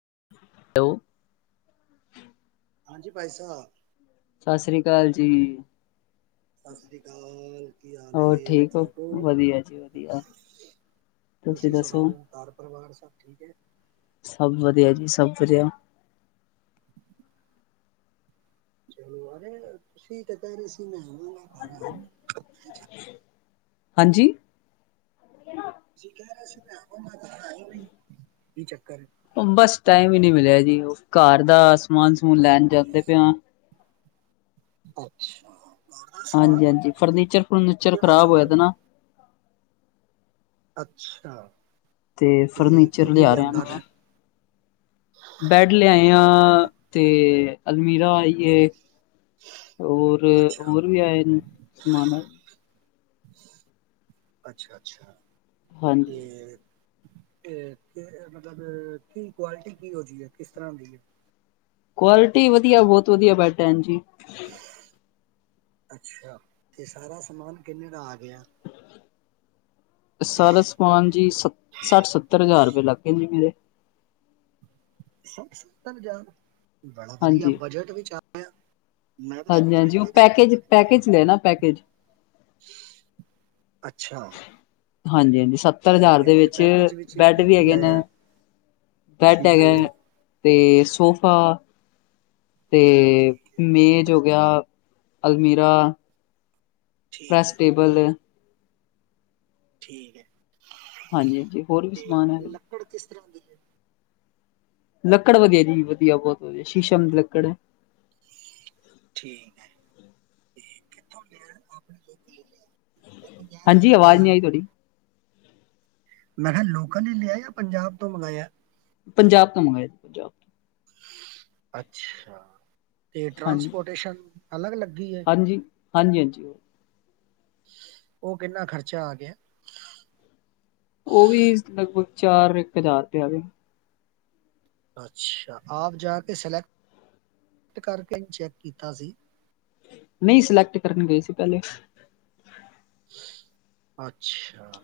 [inaudible] ਹਾਂਜੀ ਭਾਈ ਸਾਹਿਬ ਸਤਿ ਸ੍ਰੀ ਅਕਾਲ ਜੀ ਸਤਿ ਸ੍ਰੀ ਅਕਾਲ ਕੀ ਹਾਲ ਹੋਰ ਠੀਕ ਹੋ ਵਧੀਆ ਜੀ ਵਧੀਆ ਤੁਸੀਂ ਸੁਣਾਓ ਘਰ ਪਰਿਵਾਰ ਸਭ ਠੀਕ ਹੈ ਸਭ ਵਧੀਆ ਜੀ ਸਭ ਵਧੀਆ [inaudible] [inaudible] ਹਾਂਜੀ ਜੀ ਕਹਿ ਰਹੇ ਸੀ [inaudible] ਬਸ ਟਾਈਮ ਹੀ ਨਹੀਂ ਮਿਲਿਆ ਜੀ ਉਹ ਘਰ ਦਾ ਸਮਾਨ ਸਮੂਨ ਲੈਣ ਜਾਂਦੇ ਪਿਆ [inaudible] ਸਮਾਨ ਹਾਂਜੀ ਹਾਂਜੀ ਮਤਲਬ ਕਿ ਫਰਨੀਚਰ ਫਰੂਨੀਚਰ ਕਿਹੜਾ ਖ਼ਰਾਬ ਹੋਇਆ ਸਮਾਨ ਤੇ ਨਾ ਅੱਛਾ ਤੇ ਫਰਨੀਚਰ ਕੀ ਕੀ ਲਿਆ ਲਿਆਂਦਾ ਰਿਹਾ ਨੇ ਬੈਡ ਲਿਆਏ ਆ ਤੇ ਅਲਮੀਰਾ ਆਈਏ ਹੋਰ ਅੱਛਾ ਹੋਰ ਵੀ ਆਏ ਸਮਾਨ ਅੱਛਾ ਅੱਛਾ ਹਾਂਜੀ [inaudible] ਮਤਲਬ ਕੀ ਕੁਆਲਿਟੀ ਕੀ ਹੋੀ ਕਿਸ ਤਰਾਂ ਕੋਲ। ਕੁਆਲਿਟੀ ਵਧੀਆ ਬਹੁਤ ਵਧੀਆ ਭੈਣਜੀ ਜ। [inaudible] ਅੱਛਾ ਇਹ ਸਾਰਾ ਸਮਾਨ ਕਿੰਨੇ ਦਾ ਆ ਗਿਆ? ਸਾਰਾ ਸਮਾਨ ਜੀ ਸੱਠ ਸੱਤਰ ਹਜ਼ਾਰ ਰੁਪਏ ਲੱਗਗੇ ਜੀ ਮੇਰੇ। ਸਠ ਸਤਰ ਹਜਾਰ ਰੁਪਏ। ਬੜਾ ਵਧੀਆ ਹਾਂਜੀ। ਬਜਟ ਵਿਚ ਹੈ। ਹਾਂਜੀ ਹਾਂਜੀ ਉਹ ਸਵਾ ਪੈਕੇਜ ਲੱਖ ਦਾ ਤਾਂ ਪੈਕੇਜ ਲੈ ਹੋਏਗਾ ਨਾ ਪੈਕੇਜ ਅੱਛਾ। ਹਾਂਜੀ ਹਾਂ। ਸੱਤਰ ਠੀਕ ਹਜ਼ਾਰ ਹੈ ਦੇ ਤੇ ਵਿੱਚ ਪੈਕੇਜ ਵਿੱਚ ਬੈਡ ਕੀ ਵੀ ਕੀ ਹੈਗੇ ਨੇ ਆਇਆ ਬੈਡ ਠੀਕ ਹੈਗੇ ਹੈ ਅਤੇ ਸੋਫਾ ਤੇ ਠੀਕ ਹੈ ਮੇਜ ਹੋ ਗਿਆ ਅਲਮੀਰਾ। ਠੀਕ ਪ੍ਰੈੱਸ ਹੈ ਟੇਬਲ ਠੀਕ ਹੈ। ਹਾਂਜੀ ਹਾਂਜੀ ਹੋਰ ਵੀ ਸਮਾਨ ਹੈ। ਤੇ ਲੱਕੜ ਕਿਸ ਤਰ੍ਹਾਂ ਦੀ ਹੈ ਲੱਕੜ ਵਗੈਰੀ ਵਧੀਆ ਬਹੁਤ ਵਧੀਆ ਸ਼ੀਸ਼ਮ ਦੀ ਲੱਕੜ ਹੈ। ਠੀਕ ਹੈ ਠੀਕ ਕਿਥੋਂ ਲਿਆ ਆਪਣੇ? ਜਾਂ ਪੰਜਾਬ ਤੋਂ ਹਾਂਜੀ ਆਵਾਜ਼ ਮੰਗਾਇਆ ਨਹੀਂ ਆਈ ਤੁਹਾਡੀ। ਮੈਂ ਕਿਹਾ ਲੋਕਲ ਹੀ ਲਿਆ ਜਾਂ ਪੰਜਾਬ ਤੋਂ ਮੰਗਾਇਆ? ਪੰਜਾਬ ਤੋਂ ਮੰਗਆ ਸੀ ਪੰਜਾਬ ਤੋਂ। ਅੱਛਾ। ਤੇ ਹਾਂਜੀ ਟ੍ਰਾਂਸਪੋਰਟੇਸ਼ਨ ਅਲੱਗ ਅਲੱਗ। ਹਾਂਜੀ ਹਾਂਜੀ ਹਾਂਜੀ। ਔ ਕਿੰਨਾ ਖ਼ਰਚਾ ਆ ਗਿਆ। ਔ ਵੀ ਲਗਭਗ ਚਾਰ ਇੱਕ ਹਜ਼ਾਰ ਤੇ ਆ ਗਏ ਅੱਛਾ ਆਪ ਜਾ ਕੇ ਸਲੈਕਟ ਕਰਕੇ ਚੈੱਕ ਕੀਤਾ ਸੀ। ਨਹੀਂ ਸਿਲੈਕਟ ਕਰਨ ਗਏ ਸੀ ਪਹਿਲੇ। ਅੱਛਾ।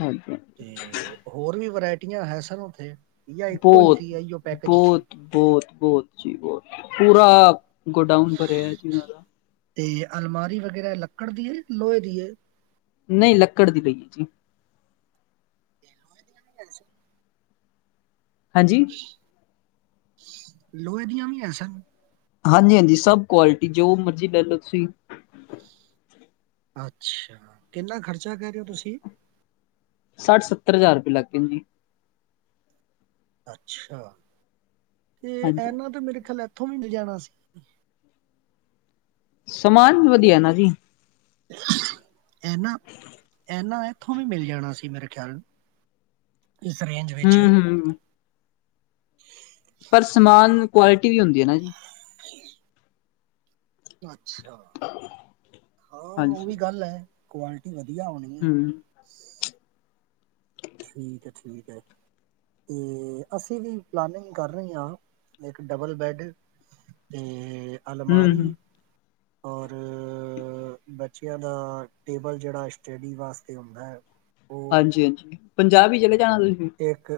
ਹਾਂਜੀ ਤੇ ਹੋਰ ਵੀ ਵਰਾਇਟੀ ਹੈ ਸਨ ਉੱਥੇ ਜਾਂ ਇੱਕੋ ਹੀ ਬਹੁਤ ਸੀ ਇਹੀਓ ਪੈਕੇਜ ਸੀ ਬਹੁਤ ਬਹੁਤ ਬਹੁਤ। ਜੀ ਬਹੁਤ। ਪੂਰਾ ਗੋਡਾਊਨ ਭਰਿਆ ਚੀਜ਼ਾ ਦਾ। ਤੇ ਅਲਮਾਰੀ ਵਗੈਰਾ ਲੱਕੜ ਦੀ ਏ, ਲੋਹੇ ਦੀ ਏ? ਨਹੀਂ ਲੱਕੜ ਦੀ ਪਈ ਹੈ ਜੀ। [inaudible] ਹਾਂਜੀ। ਲੋਹੇ ਦੀਆਂ ਵੀ ਹੈ ਸਨ। ਹਾਂਜੀ ਹਾਂਜੀ ਸਭ ਕੁਆਲਿਟੀ ਜੋ ਮਰਜੀ ਲੈ ਲਓ ਤੁਸੀਂ। ਅੱਛਾ ਕਿੰਨਾ ਖ਼ਰਚਾ ਕਹਿ ਰਹੇ ਹੋ ਤੁਸੀਂ? ਸੱਠ ਸੱਤਰ ਹਜ਼ਾਰ ਰੁਪਏ ਲੱਗ ਗਏ ਜੀ। ਅੱਛਾ। ਤੇ ਹਾਂਜੀ ਇਹਨਾਂ ਤੇ ਮੇਰੇ ਖ਼ਯਾਲ ਉੱਥੋਂ ਮਿਲ ਜਾਣਾ ਸੀ। ਸਮਾਨ ਵੀ ਵਧੀਆ ਨਾ ਜੀ। ਇਹਨਾ ਇਹਨਾ ਇੱਥੋਂ ਵੀ ਮਿਲ ਜਾਣਾ ਸੀ ਮੇਰੇ ਖਿਆਲ ਨੂੰ ਇਸ ਰੇਂਜ ਵਿੱਚ। ਹੂੰ ਹੂੰ ਪਰ ਸਮਾਨ ਕੁਆਲਿਟੀ ਵੀ ਹੁੰਦੀ ਹੈ ਨਾ ਜੀ। ਹ। [unintelligible] ਅੱਛਾ ਹਾਂ ਔ ਹਾਂਜੀ ਵੀ ਗੱਲ ਹੈ। ਕੁਆਲਟੀ ਵਧੀਆ। ਵਧੀਆ ਆਉਣੀ ਏ। ਹੂੰ ਠੀਕ ਹੈ ਠੀਕ ਹੈ ਤੇ ਅਸੀਂ ਵੀ ਪਲਾਨਿੰਗ ਕਰ ਰਹੇ ਹਾਂ ਇੱਕ ਡਬਲ ਬੈਡ ਤੇ ਹੂੰ ਅਲਮਾਰੀ। ਹੂੰ ਹੋਰ? ਅ ਬਚ ਬੱਚਿਆਂ ਦਾ ਟੇਬਲ ਜਿਹੜਾ ਸਟਡੀ ਵਾਸਤੇ ਹੁੰਦਾ ਹੈ। ਉਹ ਪੰਜਾਬੀ ਜਿਹੜੇ [unintelligible] ਇੱਕ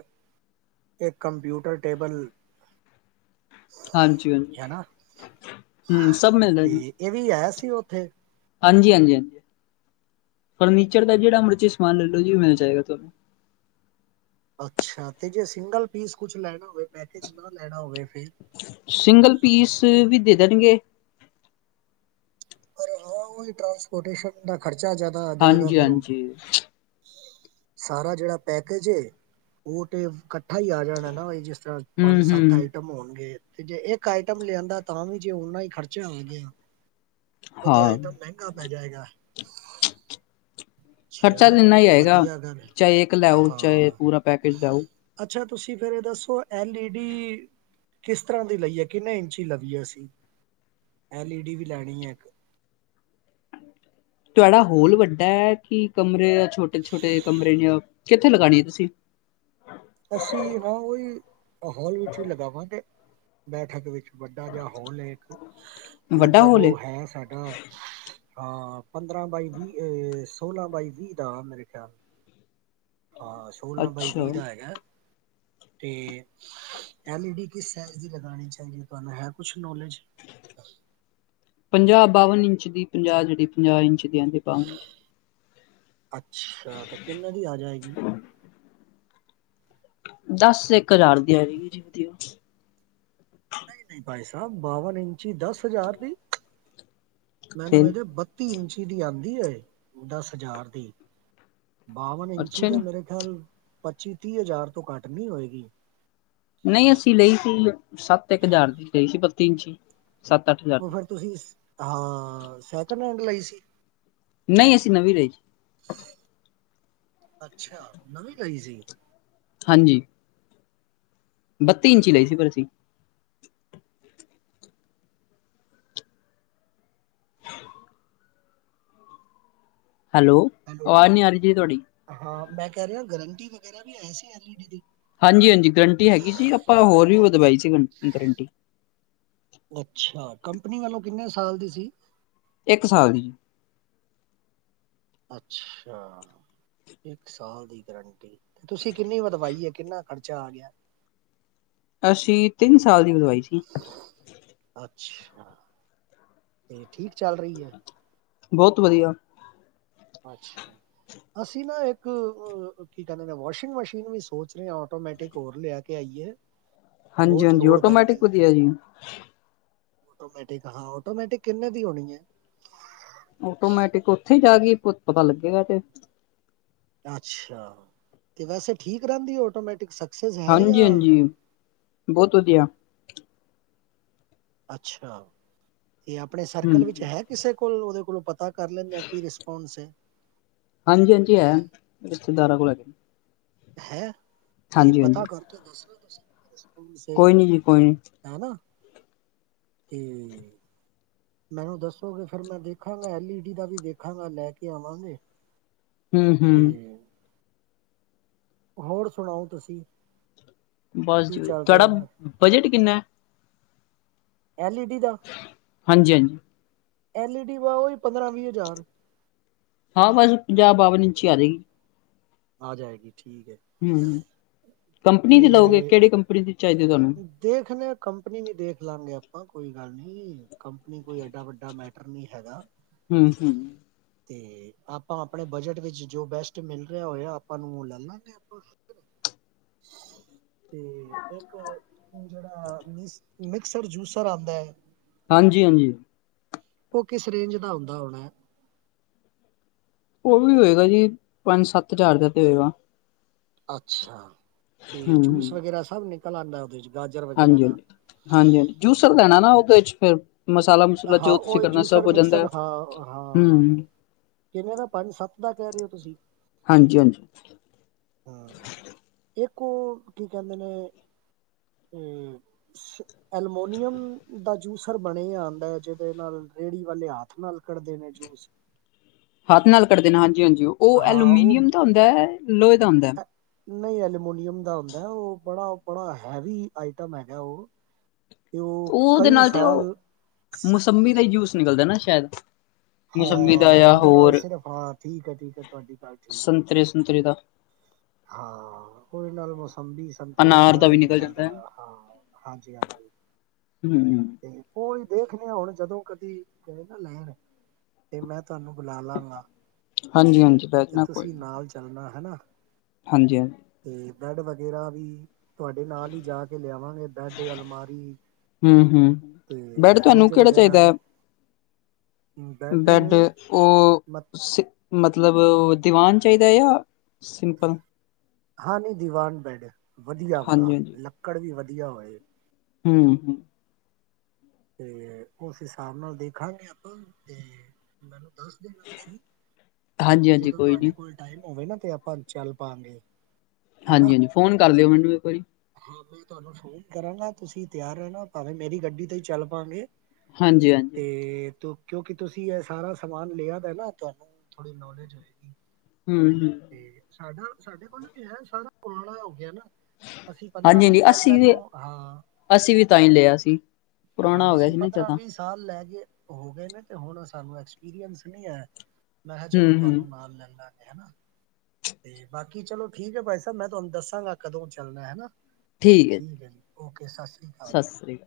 ਇੱਕ ਕੰਮਪਿਊਟਰ ਟੇਬਲ ਹਾਂਜੀ-ਹਾਂਜੀ, ਹੈ ਨਾ ਹਮ ਸਭ ਮਿਲਦਾ ਜਾਦ ਇਹ ਵੀ ਆਇਆ ਤੇ ਉੱਥੇ। ਹਾਂਜੀ-ਹਾਂਜੀ-ਹਾਂਜੀ ਫਰਨੀਚਰ ਦਾ ਜਿਹੜਾ ਮਰਜ਼ੀ ਸਮਾਨ ਲੈ ਲੋ ਜੀ ਉਹ ਮਿਲ ਜਾਏਗਾ ਤੁਹਾਨੂੰ ਅੱਛਾ ਤੇ ਜੇ ਸਿੰਗਲ ਪੀਸ ਕੁਛ ਲੈਣਾ ਹੋਵੇ ਪੈਕੇਜ ਨਾ ਲੈਣਾ ਹੋਵੇ। ਫਿਰ ਸਿੰਗਲ ਪੀਸ ਵੀ ਦੇ ਦੇਣਗੇ। ਟਰਾਂਸਪੋਰਟੇਸ਼ਨ ਦਾ ਖਰਚਾ ਜ਼ਿਆਦਾ ਆ ਜਾਏਗਾ ਫਿਰ ਉਹ ਹਾਂਜੀ-ਹਾਂਜੀ। ਸਾਰਾ ਜਿਹੜਾ ਪੈਕੇਜ ਏ ਉਹ ਤੇ ਇਕੱਠਾ ਹੀ ਆ ਜਾਣਾ ਨਾ ਜਿਸ ਚਾਰ ਹੂੰ ਪੰਜ ਸੱਤ ਹੂੰ ਆਈਟਮ ਹੋਣਗੇ। ਤੇ ਜੇ ਇੱਕ ਆਈਟਮ ਲਿਆਂਦਾ ਤਾਂ ਵੀ ਜੇ ਓਨਾ ਹੀ ਖਰਚਾ ਆ ਗਿਆ। ਉਹ ਤੇ ਹਾਂ ਆਈਟਮ ਮਹਿੰਗਾ ਪੈ ਜਾਏਗਾ। ਆ। ਖਰਚਾ ਤਾਂ ਇੰਨਾ ਹੀ ਆਏਗਾ ਹੈ ਚਾਹੇ ਇੱਕ ਲੈਓ ਚਾਹੇ ਹਾਂ ਪੂਰਾ ਪੈਕੇਜ ਲੈਓ। ਅੱਛਾ ਤੁਸੀਂ ਫੇਰ ਇਹ ਦੱਸੋ ਐਲ ਈ ਡੀ ਕਿਸ ਤਰ੍ਹਾਂ ਦੀ ਲਈ ਹੈ ਕਿੰਨੇ ਇੰਚ ਹੀ ਲਵੀਏ ਅਸੀਂ ਐਲ ਈ ਡੀ ਵੀ ਲੈਣੀ ਹੈ ਇੱਕ ਤੁਹਾਡਾ ਹੋਲ ਵੱਡਾ ਹੈ, ਕਿ ਕਮਰੇ ਛੋਟੇ-ਛੋਟੇ ਕਮਰੇ ਨੇ ਕਿੱਥੇ ਲਗਾਣੀ ਹੈ ਤੁਸੀਂ ਅਸੀਂ ਨਾ ਉਹ ਹੀ ਹਾਲ ਵਿੱਚ ਵੀ ਲਗਾਵਾਂਗੇ। ਬੈਠਕ ਵਿੱਚ, ਵੱਡਾ ਜਿਹਾ ਹੋਲ ਹੈ ਇੱਕ ਵੱਡਾ ਲਗਭਗ ਹੋਲ ਏ ਉਹ ਹੈ ਸਾਡਾ ਹਾਂ, ਪੰਦਰਾਂ ਬਾਈ ਵੀਹ, ਸੋਲਾਂ ਬਾਈ ਵੀਹ ਦਾ ਮੇਰੇ ਖਿਆਲ ਹਾਂ ਸੋਲਾਂ ਬਾਈ ਅੱਛਾ ਵੀਹ ਦਾ ਹੈਗਾ। ਤੇ ਐਲ ਈ ਡਡੀ ਕਿਸ ਸੈੱਜ ਦੀ ਲਗਾਣੀ ਚਾਹੀਦੀ ਹੈ ਤੁਹਾਨੂੰ ਹੈ ਕੁਛ ਨੌਲੇਜ ਪੰਜਾਹ ਬਵਨ ਇੰਚ ਦੀ ਪੰਜਾਹ ਜਿਹੜੀ ਪੰਜਾਹ ਇੰਚ ਜਾਂਦੀ ਪਾ ਅੱਛਾ ਤੇ ਕਿੰਨਾ ਦੀ ਆ ਜਾਏਗੀ। ਦਸ ਇੱਕ ਹਜ਼ਾਰ ਦੀ ਆਜੇਗੀ ਜੀ ਵਧੀਆ। ਨਹੀਂ ਨਹੀਂ ਭਾਈ ਸਾਹਿਬ ਬਾਵਨ ਇੰਚੀ ਦਸ ਹਜ਼ਾਰ ਦੀ ਮੈਨੂੰ ਫਿਰ ਮੇਰੇ ਬੱਤੀ ਇੰਚ ਦੀ ਆਦੀ ਐ ਦਸ ਹਜ਼ਾਰ ਦੀ, ਬਾਵਨ ਇੰਚੀ ਅੱਛਾ ਜੀ ਦਾ ਮੇਰੇ ਖਿਆਲ, ਪੱਚੀ ਤੀਹ ਹਜ਼ਾਰ ਤੋਂ ਘੱਟ ਨਹੀਂ ਹੋਏਗੀ। ਨਹੀਂ ਅਸੀਂ ਲਈ ਸੀ, ਸੱਤ ਇੱਕ ਹਜ਼ਾਰ ਦੀ ਲਈ ਸੀ ਬੱਤੀ ਇੰਚੀ ਸੱਤ ਅੱਠ ਹਜ਼ਾਰ ਦੀ ਬਰ ਤੁਸੀਂ, ਹਾਂ ਸੈਕਿੰਡ ਹੈਂਡ ਲਈ ਸੀ। ਨਹੀਂ ਅਸੀਂ ਨਵੀਂ ਲਈ ਸੀ ਅੱਛਾ ਨਵੀਂ ਲਈ ਸੀ। ਹਾਂਜੀ, ਬੱਤੀ ਇੰਚੀ ਲਈ ਸੀ ਪਰ ਅਸੀਂ, ਹੈਲੋ, ਹੈਲੋ ਅਵਾਜ਼ ਨੀ ਆ ਰਹੀ ਜੀ ਤੁਹਾਡੀ, ਹਾਂ ਮੈਂ ਕਹਿ ਰਿਹਾ ਗਰੰਟੀ ਵਗੈਰਾ ਵੀ ਹੈ ਸੀ ਐਲ ਈ ਡੀ ਦੀ, ਹਾਂਜੀ ਹਾਂਜੀ ਗਰੰਟੀ ਹੈਗੀ ਸੀ, ਆਪਾਂ ਹੋਰ ਵੀ ਵਧਵਾਈ ਸੀ, ਗਰੰਟੀ ਅੱਛਾ ਕੰਪਨੀ ਵੱਲੋਂ ਕਿੰਨੇ ਸਾਲ ਦੀ ਸੀ। ਇੱਕ ਸਾਲ ਦੀ, ਅੱਛਾ ਇੱਕ ਸਾਲ ਦੀ ਗਰੰਟੀ ਤੇ ਤੁਸੀਂ ਕਿੰਨੀ ਵਧਵਾਈ ਹੈ, ਕਿੰਨਾ ਖ਼ਰਚਾ ਆ ਗਿਆ। ਅੱਸੀਂ ਤਿੰਨ ਸਾਲ ਦੀ ਵਧਵਾਈ ਸੀ। ਅੱਛਾ, ਤੇ ਠੀਕ ਚੱਲ ਰਹੀ ਹੈ। ਬਹੁਤ ਵਧੀਆ ਅੱਛਾ। ਅਸੀਂ ਨਾ ਇੱਕ, ਕੀ ਕਹਿੰਦੇ ਨੇ ਵਾਸ਼ਿੰਗ ਮਸ਼ੀਨ ਵੀ ਸੋਚ ਰਹੇ ਹਾਂ ਆਟੋਮੈਟਿਕ ਹੋਰ ਲਿਆ ਕੇ ਆਈਏ। ਹਾਂਜੀ ਬਹੁਤ ਹਾਂਜੀ ਲੋਡ ਪੈਂਦੀ ਆਟੋਮੈਟਿਕ ਹੈ ਵਧੀਆ ਜੀ। ਆਟੋਮੈਟਿਕ ਹਾਂ, ਆਟੋਮੈਟਿਕ ਕਿੰਨਾਂ ਦੀ ਹੋਣੀ ਹੈ। ਆਟੋਮੈਟਿਕ ਉੱਥੇ ਹੀ ਜਾ ਗਈ ਪਤਾ ਲੱਗੇਗਾ ਤੇ ਅੱਛਾ ਤੇ ਵੈਸੇ ਠੀਕ ਰਹਿੰਦੀ ਆਟੋਮੈਟਿਕ ਸਕਸੈਸ ਹੈ ਹਾਂਜੀ ਜਾਂ -ਹਾਂਜੀ ਬਹੁਤ ਵਧੀਆ। ਅੱਛਾ। ਤੇ ਆਪਣੇ ਹੂੰ ਸਰਕਲ ਵਿੱਚ ਹੈ ਕਿਸੇ ਕੋਲ ਉਹਦੇ ਕੋਲੋਂ ਪਤਾ ਕਰ ਲੈਂਦੇ ਹ ਕੀ ਰਿਸਪੋਂਸ ਹੈ। ਹਾਂਜੀ ਹਾਂਜੀ ਹੈ। ਰਿਸ਼ਤੇਦਾਰਾਂ ਕੋਲ ਹੈਗੇ। ਹੈਂ। ਤੇ ਹਾਂਜੀ ਹਾਂਜੀ ਪਤਾ ਕਰਕੇ ਦਸੋ ਤੁਸੀ ਕੋਈ ਨੀ ਜੀ ਕੋਈ ਨਹੀਂ। ਤੇ ਮੈਨੂੰ ਦੱਸੋਗੇ ਫਿਰ ਮੈਂ ਦੇਖਾਂਗਾ ਐਲ ਈ ਡੀ ਦਾ ਵੀ ਦੇਖਾਂਗਾ ਲੈ ਕੇ ਆਵਾਂਗੇ। ਹਮ -ਹਮ ਤੇ ਹੋਰ ਸੁਣਾਓ, ਤੁਸੀਂ ਬਸ ਕੀ ਜੀ, ਚੱਲ ਤੁਹਾਡਾ, ਰਿਹਾ ਬਜਟ ਕਿੰਨਾ ਐਲ ਈ ਡੀ ਦਾ ਹਾਂਜੀ-ਹਾਂਜੀ। ਐਲ ਈ ਡੀ ਵਾਓਹੀ ਪੰਦਰਾਂ -ਵੀਹ ਹਜ਼ਾਰ ਹਾਂ ਬਸ ਪੰਜਾਬ -ਬਾਵਨ ਇੰਚੀ ਆ ਜਾਏਗੀ। ਆ ਜਾਏਗੀ। ਠੀਕ ਹੈ। ਹੂੰ। ਕੰਪਨੀ ਦੀ ਲਓਗੇ, ਤੇ, ਕਿਹੜੀ ਕੰਪਨੀ ਦੀ ਚਾਹੀਦੀ ਤੁਹਾਨੂੰ? ਦੇਖਦੇ ਕੰਪਨੀ ਵੀ ਦੇਖ ਲਾਂਗੇ ਆਪਾਂ ਹਾਂ, ਕੋਈ ਗੱਲ ਨੀ ਕੰਪਨੀ ਕੋਈ ਐਡਾ ਵੱਡਾ ਮੈਟਰ ਨਹੀਂ ਹੈਗਾ। ਹੂੰ-ਹੂੰ, ਤੇ ਆਪਾਂ ਆਪਣੇ ਬਜਟ ਵਿੱਚ ਜੋ ਬੈਸਟ ਮਿਲ ਕਿਆ ਹੋਇਆ ਆਪਾਂ ਨੂੰਹ ਲੈ ਲਾਂਗੇ ਆਪਾਂ ਤੇ ਇੱਕ ਜਿਹੜਾ ਮਿਕਸਰ -ਜੂਸਰ ਆਉਂਦਾ ਹੈ। ਹਾਂਜੀ -ਹਾਂਜੀ। ਉਹ ਕਿਸ ਰੇਂਜ ਦਾ ਹੁੰਦਾ ਹੋਣਾ। ਉਹ ਵੀ ਹੋਏਗਾ ਜੀ, ਪੰਜ ਸੱਤ -ਹਜ਼ਾਰ ਦਾ ਤੇ ਹੋਏਗਾ। ਅੱਛਾ, ਤੇ ਜੂਸ ਵਗੈਰਾ ਸਭ ਨੇ, ਕੱਲ ਹਾਂਜੀ ਹਾਂਜੀ ਹਾਂਜੀ ਹਾਂਜੀ, ਜੂਸਰ ਦੇਣਾ ਨਾ ਉਹਦੇ ਚ ਹੂੰ, ਹਾਂ ਉਹ ਜੂਸਰ ਮਿਕਸਰ ਐ। ਹਾਂ-ਹਾਂ ਹੂੰ, ਕਿਨੇ ਦਾ ਪੰਜ ਸੱਤ, ਕਿਦਾਂ ਕਹਿ ਰਹੇ ਹੋ ਤੁਸੀਂ? ਹਾਂਜੀ ਹਾਂਜੀ, ਹਾਂ ਕੀ ਇੱਕ ਕਹਿੰਦੇ ਨੇ ਅਲਮੋਨੀਅਮ ਦਾ ਜੂਸਰ ਬਣੇ ਹਨ। ਜਿਹਦੇ ਨਾਲ ਰੇਹੜੀ ਵਾਲੇ ਹੱਥ ਨਾਲ ਕੱਢਦੇ ਨੇ ਜੂਸ ਹੱਥ ਨਾਲ ਕੱਢ ਦੇਣਾ, ਹਾਂਜੀ-ਹਾਂਜੀ। ਉਹ ਹਾਂ ਉਹ ਐਲਮੀਨੀਅਮ ਦਾ ਹੁੰਦਾ ਹੈ। ਲੋਹੇ ਦਾ ਹੁੰਦਾ। ਐ- ਨਹੀਂ ਐਲਮੀਨੀਅਮ ਦਾ ਹੁੰਦਾ ਉਹ ਬੜਾ ਬੜਾ ਹੈਵੀ ਆਈਟਮ ਹੈਗਾ ਉਹ ਤੇ ਉਹ ਉਹਦੇ ਕਈ ਨਾਲ ਤੇ ਉਹ ਸਾਲ ਮੋਸੰਮੀ ਕਈ ਦਾ ਹੀ ਸਾਲ ਜੂਸ ਨਹੀਂ ਨਿਕਲਦਾ ਨਾ ਚੱਲਦਾ ਸ਼ਾਇਦ ਹਾਂ ਮੌਸੰਮੀ ਦਾ ਜਾਂ ਉਹਦੇ ਨਾਲ ਹੋਰ ਸਿਰਫ ਹਾਂ ਠੀਕ ਹੈ ਠੀਕ ਹੈ ਤੁਹਾਡੀ ਗੱਲ ਠੀਕ ਹੈ। ਸੰਤਰੇ ਸੁੰਤਰੇ ਦਾ ਹਾਂ ਉਹਦੇ ਨਾਲ ਹੋ ਸ ਸੰਭੀ ਸੰਤਰੇ ਅਨਾਰ ਵਗੈਰਾ ਦਾ ਵੀ ਹੀ ਨਿਕਲ ਨਿਕਲਦਾ ਜਾਂਦਾ ਹੈ। ਹਾਂ ਹਾਂਜੀ ਹਾਂਜੀ ਹੂੰ ਤੇ ਹੋਰ, ਦੇਖ ਲਿਆ ਹੁਣ ਜਦੋਂ ਕਦੀ ਕ ਨਾ ਲੈਣ ਤੇ ਮੈਂ ਤੁਹਾਨੂੰ ਬੁਲਾ ਲਾਂਗਾ ਹਾਂਜੀ ਹਾਂਜੀ ਬਹਿ ਤੇ ਤੁਸੀਂ ਨਾਲ ਚੱਲਣਾ ਹੈਨਾ। ਹਾਂਜੀ-ਹਾਂਜੀ। ਅਤੇ ਬੈੱਡ ਵਗੈਰਾ ਵੀ, ਤੁਹਾਡੇ ਨਾਲ ਹੀ ਜਾ ਕੇ ਲਿਆਵਾਂਗੇ ਬੈਡ ਅਲਮਾਰੀ ਹੂੰ ਹੂੰ ਤੇ ਬੈਡ ਤੁਹਾਨੂੰ ਫਰਿੱਜ ਕਿਹੜਾ ਵਗੈਰਾ ਚਾਹੀਦਾ ਹੈ ਵੀ। ਬੈੱਡ ਬੈਡ ਉਹ ਮ ਮਤਲਬ, ਦੀਵਾਨ ਚਾਹੀਦਾ ਜਾਂ ਸਿੰਪਲ ਹਾਂ ਨੀ ਦੀਵਾਨ ਬੈਡ, ਵਧੀਆ ਵਾਲਾ ਹਾਂਜੀ ਲੱਕੜ ਵੀ ਵਧੀਆ ਵਧੀਆ ਹੋਏ। ਹੂੰ-ਹੂੰ। ਤੇ ਉਸ ਹਿਸਾਬ ਨਾਲ ਦੇਖਾਂਗੇ ਆਪਾਂ ਤੇ ਮੈਨੂੰ ਦੱਸ ਦੇਣਾ ਤੁਸੀਂ ਹਾਂਜੀ ਹਾਂਜੀ ਜਦੋਂ ਕੋਈ ਤੁਹਾਡੇ ਨੀ ਕੋਲ ਟਾਈਮ ਹੋਵੇ ਨਾ। ਤੇ ਆਪਾਂ ਚੱਲ ਪਾਗੇ। ਹਾਂਜੀ-ਹਾਂਜੀ। ਫੋਨ ਕਰ ਲਈਉ ਮੈਨੂੰ ਇੱਕ ਵਾਰੀ ਹਾਂ ਮੈਂ ਤੁਹਾਨੂੰ ਫੋਨ ਕਰਾਂਗਾ, ਤੁਸੀਂ ਤਿਆਰ ਰਹਿਣਾ ਭਾਵੇਂ ਮੇਰੀ ਗੱਡੀ ਤੇ ਚੱਲ ਪਾਗੇ। ਹਾਂਜੀ ਹਾਂਜੀ ਤੇ ਤੂੰ, ਕਿਉਂਕਿ ਤੁਸੀਂ ਇਹ ਸਾਰਾ ਸਮਾਨ ਲਿਆ ਦਾ ਨਾ ਤੁਹਾਨੂੰ ਥੋੜੀ ਨੋਲੇਜ ਹੋਏਗੀ। ਹੂੰ ਹੂੰ ਤੇ ਸਾਡਾ ਸਾਡੇ ਕੋਲ ਵੀ ਹੈ ਸਾਰਾ ਪੁਰਾਣਾ ਹੋ ਗਿਆ ਨਾ। ਅਸੀਂ ਹਾਂਜੀ-ਹਾਂਜੀ। ਸਾਲ ਅਸੀ ਵੀ ਪਹਿਲੋਂ ਹਾਂ ਅਸੀ ਵੀ ਤਾਂ ਹੀ ਲਿਆ ਸੀ। ਹਾਂ ਪੁਰਾਣਾ ਹੋ ਗਿਆ ਅਸੀਂ ਸੀ ਨਾ ਤਾ, ਸਾਲ ਲੈ ਹੋ ਗਏ ਨੇ ਤੇ ਹੁਣ ਸਾਨੂੰ ਐਕਸਪੀਰੀਅੰਸ ਨਹੀਂ ਹੈ। ਮੈਂ ਕਿਹਾ ਚਲੋ ਹੂੰ ਹੂੰ ਤੁਹਾਨੂੰ ਨਾਲ ਲੈਂਦਾ। ਤੇ ਬਾਕੀ ਚਲੋ ਠੀਕ ਹੈ, ਭਾਈ ਸਾਹਿਬ ਮੈਂ ਤੁਹਾਨੂੰ ਦੱਸਾਂਗਾ ਕਦੋਂ ਚੱਲਣਾ ਹੈ। ਠੀਕ ਹੈ ਜੀ ਓਕੇ ਸਤਿ ਸ੍ਰੀ ਅਕਾਲ ਸਤਿ ਜੀ। ਸ੍ਰੀ